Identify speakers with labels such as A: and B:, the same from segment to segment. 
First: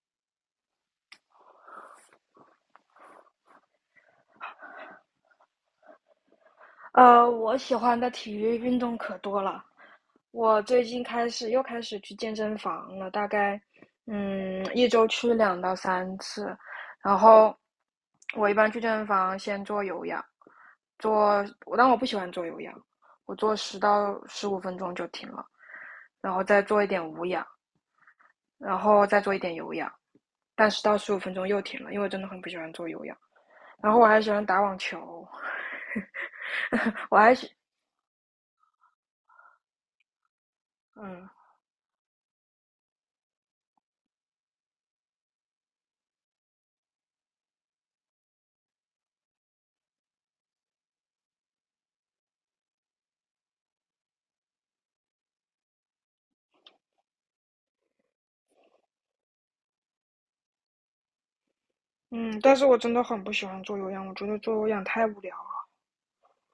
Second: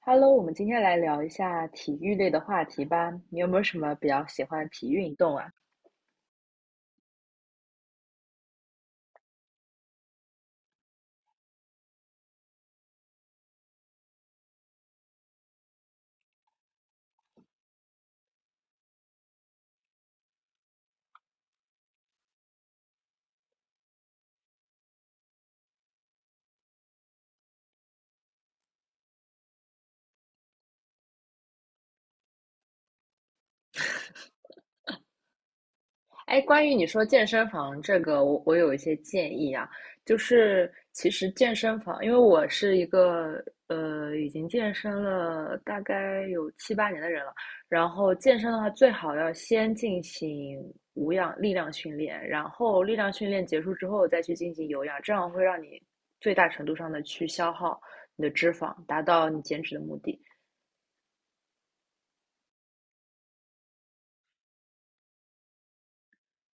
A: Hello，我们今天来聊一下体育类的话题吧。你有没有什么比较喜欢的体育运动啊？
B: 我喜欢的体育运动可多了。我最近开始又开始去健身房了，大概一周去2到3次。然后我一般去健身房先做有氧，但我不喜欢做有氧，我做十到十五分钟就停了，然后再做一点无氧，然后再做一点有氧，但十到十五分钟又停了，因为我真的很不喜欢做有氧。然后我还喜欢打网球，
A: 哎，关于你说
B: 我
A: 健
B: 还
A: 身
B: 喜
A: 房这个，我有一些建议啊，就是其
B: 嗯。
A: 实健身房，因为我是一个已经健身了大概有七八年的人了，然后健身的话最好要先进行无氧力量训练，然后力量训练结束之后再去进行有氧，这样会让你最大程度上的去消耗你的脂肪，达到你减脂的目的。
B: 嗯，但是我真的很不喜欢做有氧，我觉得做有氧太无聊了。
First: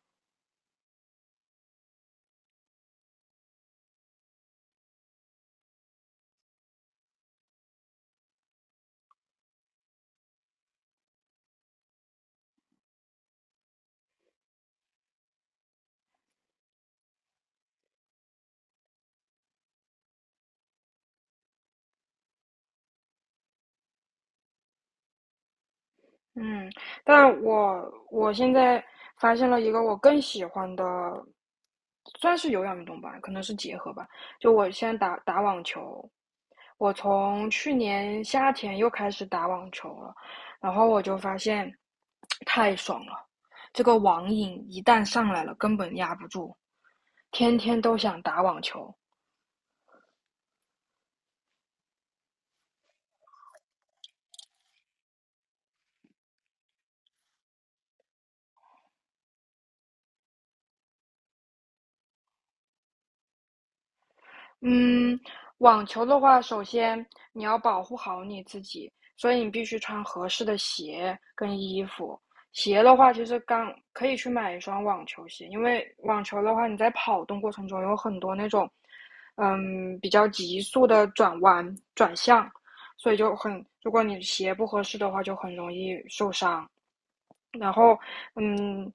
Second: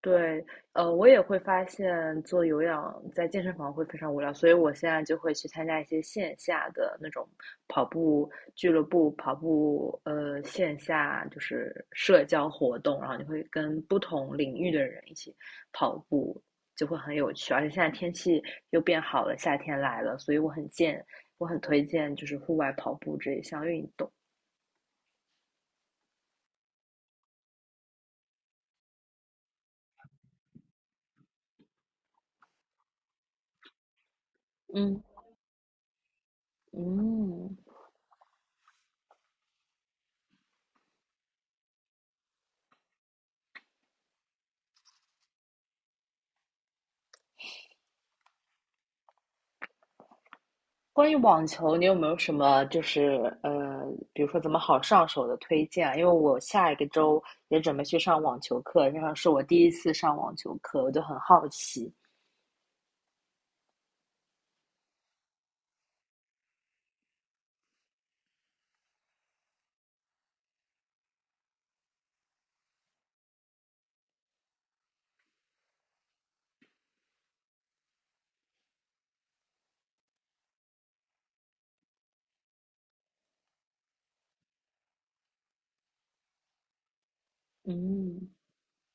A: 对，我也会发现做有氧在健身房会非常无聊，所以我现在就会去参加一些线下的那种跑步俱乐部、跑步线下就是社交活动，然后你会跟不同领域的人一起跑步，就会很有趣。而且现在天气又变好了，夏天来了，所以我很推荐就是户外跑步这一项运动。
B: 嗯，但我现在发现了一个我更喜欢的，算是有氧运动吧，可能是结合吧。就我现在
A: 嗯
B: 打打网球，我从
A: 嗯。
B: 去年夏天又开始打网球了，然后我就发现太爽了，这个网瘾一旦上来了，根本压不住，天天都想打网球。
A: 关于网球，你有没有什么就是呃，比如说怎么好上手的推荐啊？因为我下一个周也准备去上网球课，然后是我第一次上网球课，我就很好奇。
B: 嗯，网球的话，首先你要保护好你自己，所以你必须穿合适的鞋跟衣服。鞋的话，其实刚可以去买一双网球鞋，因为网球的话，你在跑动过程中有很多那种，嗯，比较急速的转弯转向，所以就很，如果你鞋不合适的话，就很容易受伤。然后，
A: 嗯
B: 嗯，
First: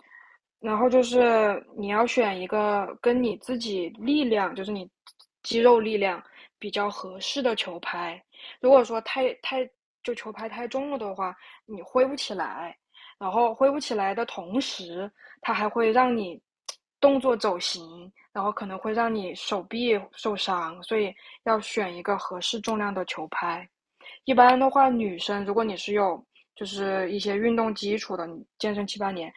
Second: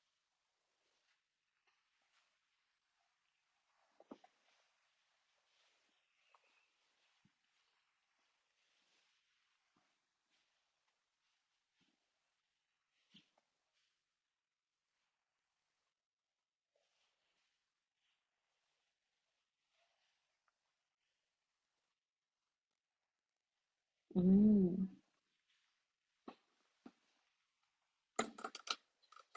B: 然后就是你要选一个跟你自己力量，就是你肌肉力量比较合适的球拍。如果说太就球拍太重了的话，你挥不起来，然后挥不起来的同时，它还会让你动作走形，然后可能会让你手臂受伤，所以要选一个合适重量的球拍。一般的
A: 嗯
B: 话，女生如果你是有就是一些运动基础的，你健身七八年，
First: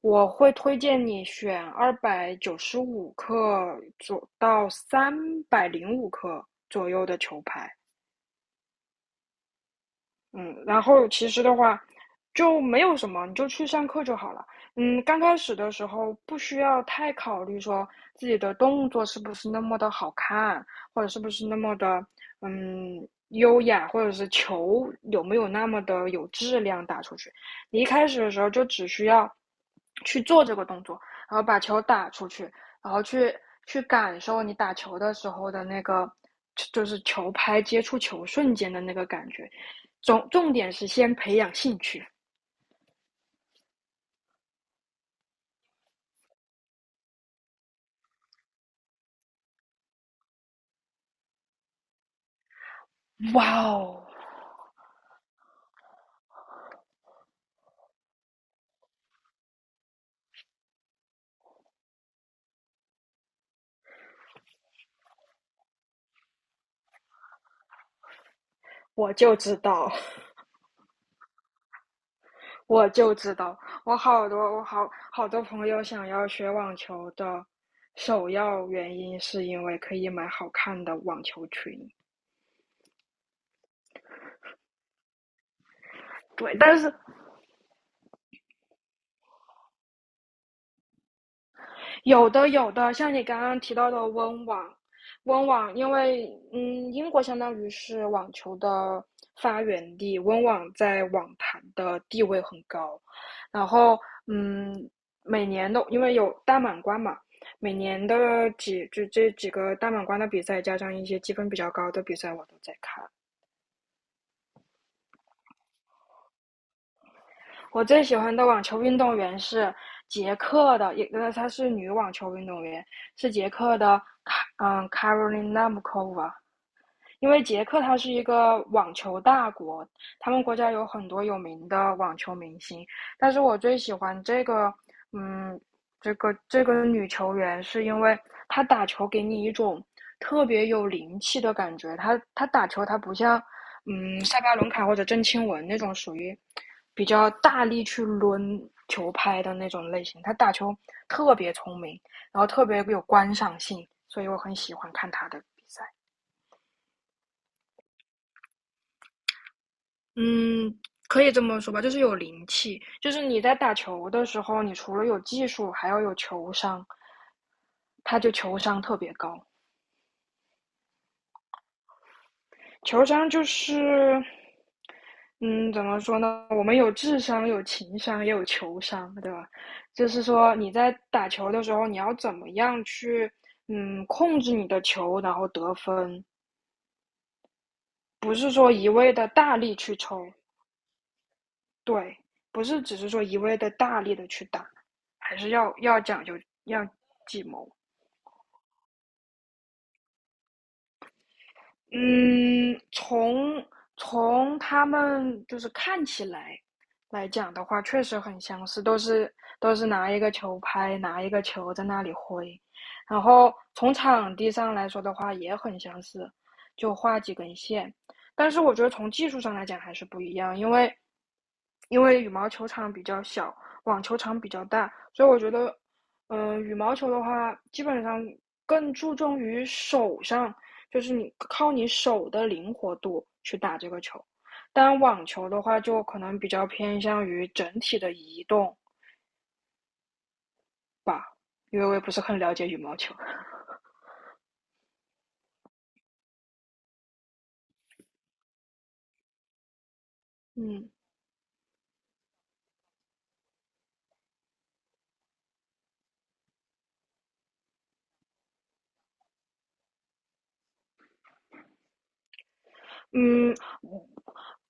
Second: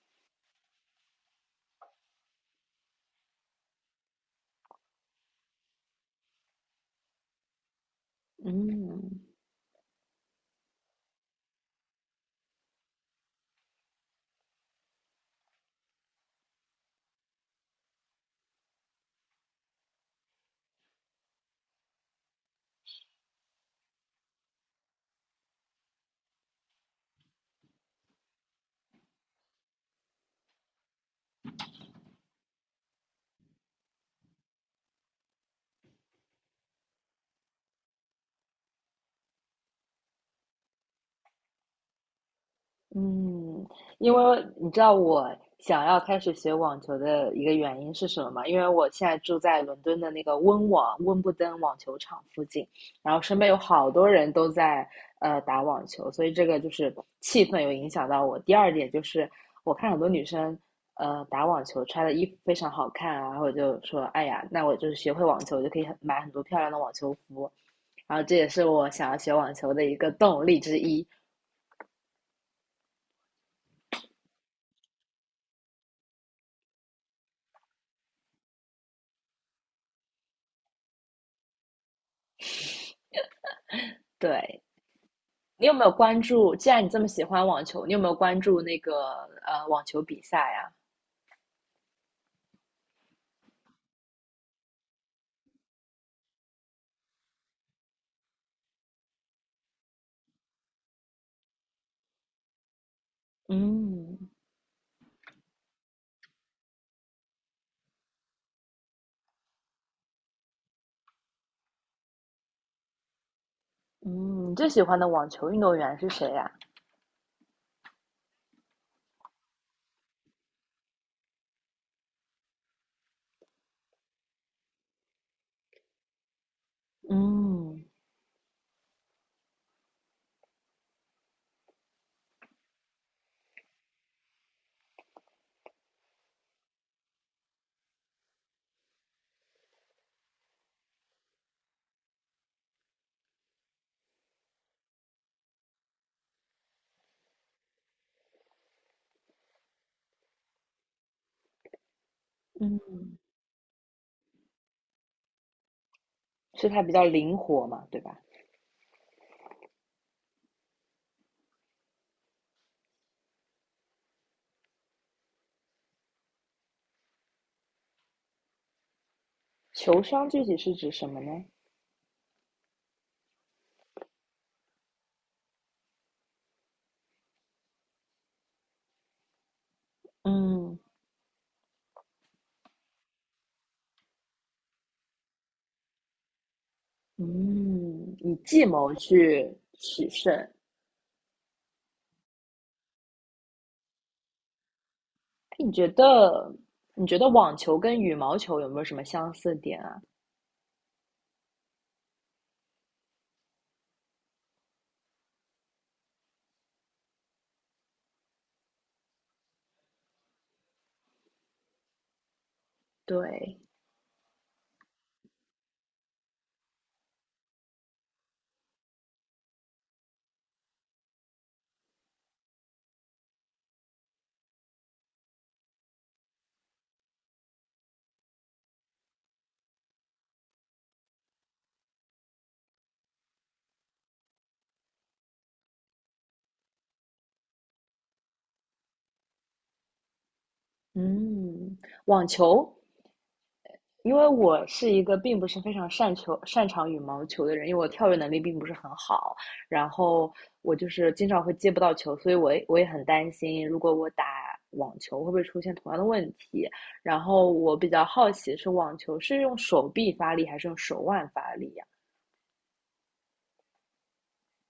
B: 我会推荐你选295克左到305克左右的球拍。
A: 嗯
B: 嗯，然后其实的话，就没有什么，你就去上课就好了。嗯，刚开始的时候不需要太考虑说自己的动作是不是那么的好看，或者是不是那么的优雅，或者是球有没有那么的有质量打出去。你一开始的时候就只需要去做这个动作，然后把球打出去，然后去感受你打球的时候的那个，就是球拍接触球瞬间的那个感觉。重点是先培养兴趣。
A: 嗯，因为你知道我想要开始学网球的一个原因是什么吗？因为我现在住在伦敦的那个温布登网球场附近，然后身边有
B: 哇
A: 好
B: 哦，
A: 多人都在打网球，所以这个就是气氛有影响到我。第二点就是我看很多女生打网球穿的衣服非常好看啊，然后我就说，哎呀，那我就是学会网球，我就可以很多漂亮的网球服，然后这也是我想
B: 我
A: 要学
B: 就
A: 网
B: 知
A: 球的
B: 道，
A: 一个动力之一。
B: 我就知道，我好多朋友想要学网球的，首要原因是因为可以买好看的网球裙。
A: 对，你有没有关注？
B: 对，
A: 既
B: 但
A: 然你
B: 是
A: 这么喜欢网球，你有没有关注那个网球比赛呀、
B: 有的，有的，像你刚刚提到的温网，因为嗯，英国相当于是网球的发源地，温网在网坛的地位很高。然后，
A: 嗯
B: 嗯，每年的因为有大满贯嘛，每年的几就这几个大满贯的比赛，加上一些积分比较高的比赛，我都在看。
A: 嗯，你最喜欢的网球运动员是谁呀？
B: 我最喜欢的网球运动员是捷克的，她是女网球运动员，是捷克的Karolina m u c o v a。 因为捷克
A: 嗯
B: 它是一个网球大国，他们国家有很多有名的网球明星，但是我最喜欢这个，嗯，这个女球员，是因为她打球给你一种特别有灵气的感觉。她打球，她不像，嗯，塞巴伦卡或者郑钦文那种属于比较大力去抡球拍的那种类型，她打球特别聪明，然后特别有
A: 嗯，
B: 观赏性，所以我很喜欢看她的比赛。
A: 是他比较灵活嘛，对吧？
B: 嗯，可以这么说吧，就是有灵气。就是你在打球的时候，你除了有技术，还要有球商，他就球商特别高。
A: 球商具体是指什么呢？
B: 球商就是，嗯，怎么说呢？我们有智商，有情商，也有球商，对吧？就是说你
A: 嗯
B: 在打球的时候，你要怎么样去，嗯，控制你的球，然后得分，
A: 嗯，
B: 不
A: 以
B: 是
A: 计
B: 说一
A: 谋
B: 味的
A: 去
B: 大力去
A: 取
B: 抽。
A: 胜。哎，
B: 对，不是只是说一味的大力的去打，还是
A: 你觉
B: 要讲究
A: 得
B: 要
A: 你觉得
B: 计
A: 网
B: 谋。
A: 球跟羽毛球有没有什么相似点啊？
B: 嗯，从他们就是看起来来讲的话，确实很相似，都是拿一个球拍，拿一个球在那里挥，然后
A: 对，
B: 从场地上来说的话也很相似，就画几根线，但是我觉得从技术上来讲还是不一样，因为羽毛球场比较小，网球场比较大，所以我觉得嗯，羽毛球的话，基本上更注重于手上，就是你靠你手的灵活度去打这个球。但网球的话，就可能比较偏向于整体的移动，
A: 嗯，
B: 因为我也不是
A: 网
B: 很了解
A: 球
B: 羽毛球。
A: 因为我是一个并不是非常擅球擅长羽毛球的人，因为我跳跃能力并不是很好，然后我就
B: 嗯。
A: 是经常会接不到球，所以我也很担心，如果我打网球会不会出现同样的问题。然后我比较好奇是网球是用手臂发力还是用手腕发力呀？
B: 嗯，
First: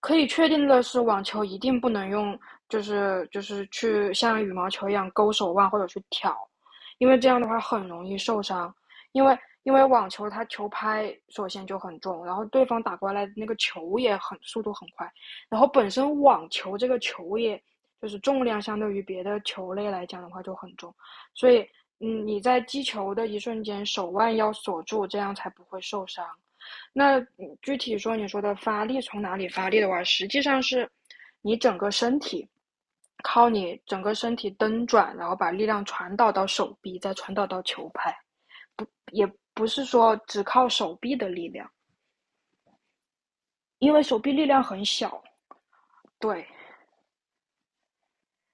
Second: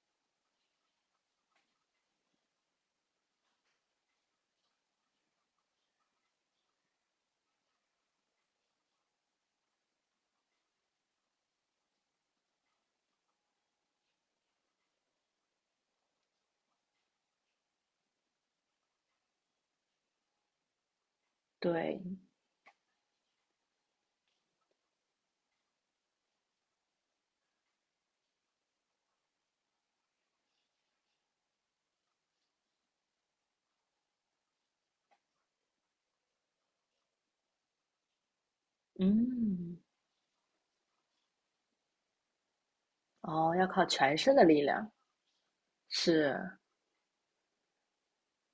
B: 可以确定的是，网球一定不能用，就是去像羽毛球一样勾手腕或者去挑，因为这样的话很容易受伤。因为因为网球它球拍首先就很重，然后对方打过来的那个球也很速度很快，然后本身网球这个球也就是重量相对于别的球类来讲的话就很重，所以
A: 对，
B: 嗯你在击球的一瞬间手腕要锁住，这样才不会受伤。具体说，你说的发力从哪里发力的话，实际上是你整个身体，靠你整个身体蹬转，然后把力量传导到手臂，再传导到球拍，也不
A: 嗯，
B: 是说只靠手臂的力量，
A: 哦，要靠
B: 因为
A: 全
B: 手臂
A: 身的
B: 力量
A: 力
B: 很
A: 量，
B: 小，
A: 是，
B: 对，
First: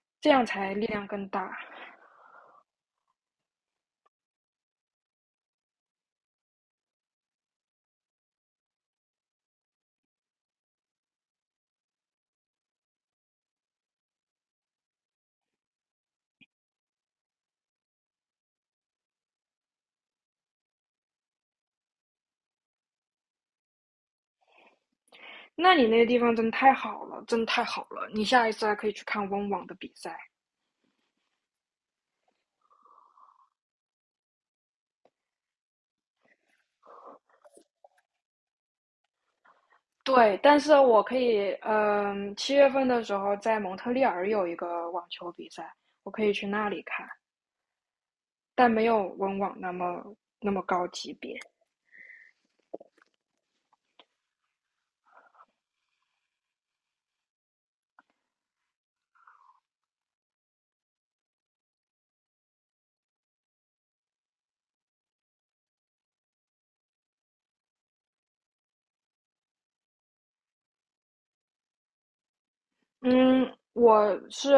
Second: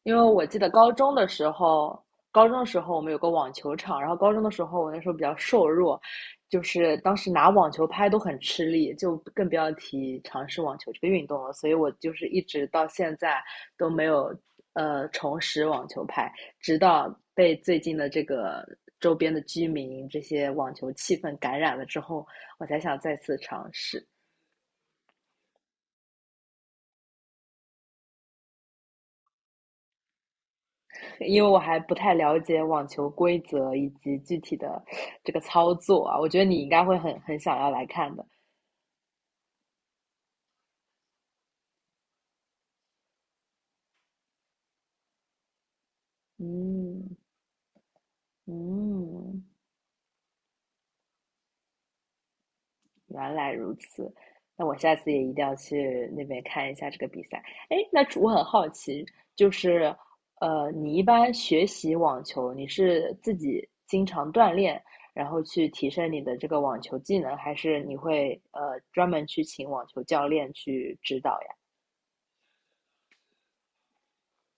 A: 因为
B: 这
A: 我
B: 样
A: 记得
B: 才力
A: 高
B: 量
A: 中的
B: 更
A: 时
B: 大。
A: 候，高中的时候我们有个网球场，然后高中的时候我那时候比较瘦弱，就是当时拿网球拍都很吃力，就更不要提尝试网球这个运动了。所以我就是一直到现在都没有重拾网球拍，直到被最近的这个周边的居民这些网球气氛感染了之后，我才想再次尝试。
B: 那你那个地方真的太好了，真的太好了！你下一次还可以去看温网的比赛。
A: 因为我还不太了解网球规则以及具体的这个操作啊，我觉得你应该会很想要来看的。
B: 对，但是我可以，7月份的时候在蒙特利尔有一个网球比赛，我可以去那里看，
A: 嗯
B: 但没有温
A: 嗯，
B: 网那么高级别。
A: 原来如此，那我下次也一定要去那边看一下这个比赛。哎，那我很好奇，就是你一般学习网球，你是自己经常锻炼，然后去提升你的这个网球技能，还是你会专门去请网球教练去指导呀？
B: 嗯，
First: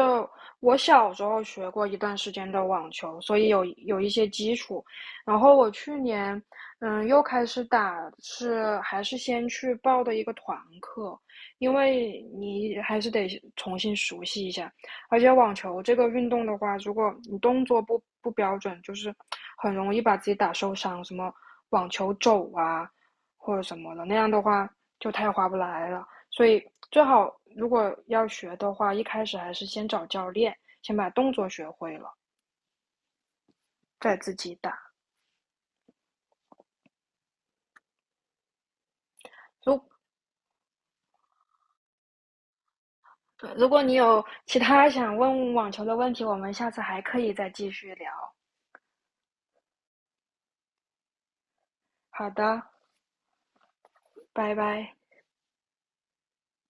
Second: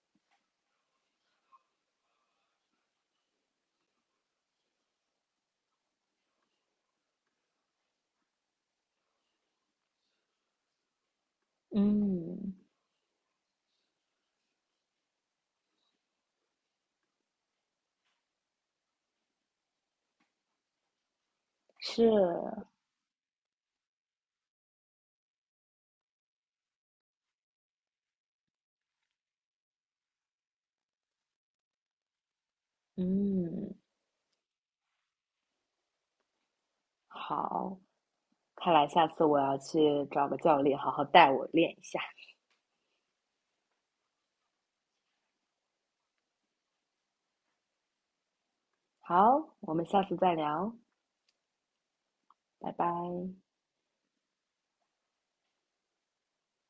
B: 我小时候学过一段时间的网球，所以有一些基础。然后我去年，嗯，又开始打，是还是先去报的一个团课，因为
A: 嗯。
B: 你还是得重新熟悉一下。而且网球这个运动的话，如果你动作不标准，就是很容易把自己打受伤，什么网球肘
A: 是，
B: 啊或者什么的，那样的话就太划不来了。所以最好如果要学的话，一开始还是先找教练，先把动作学会了，
A: 嗯，
B: 再自己打。
A: 好，看来下次我要
B: 如
A: 去找个教练，好好带我练一下。
B: 如果你有其他想问网球的问题，我们下次还可以再继续聊。
A: 好，我们下次再聊，
B: 好的，
A: 拜拜。
B: 拜拜。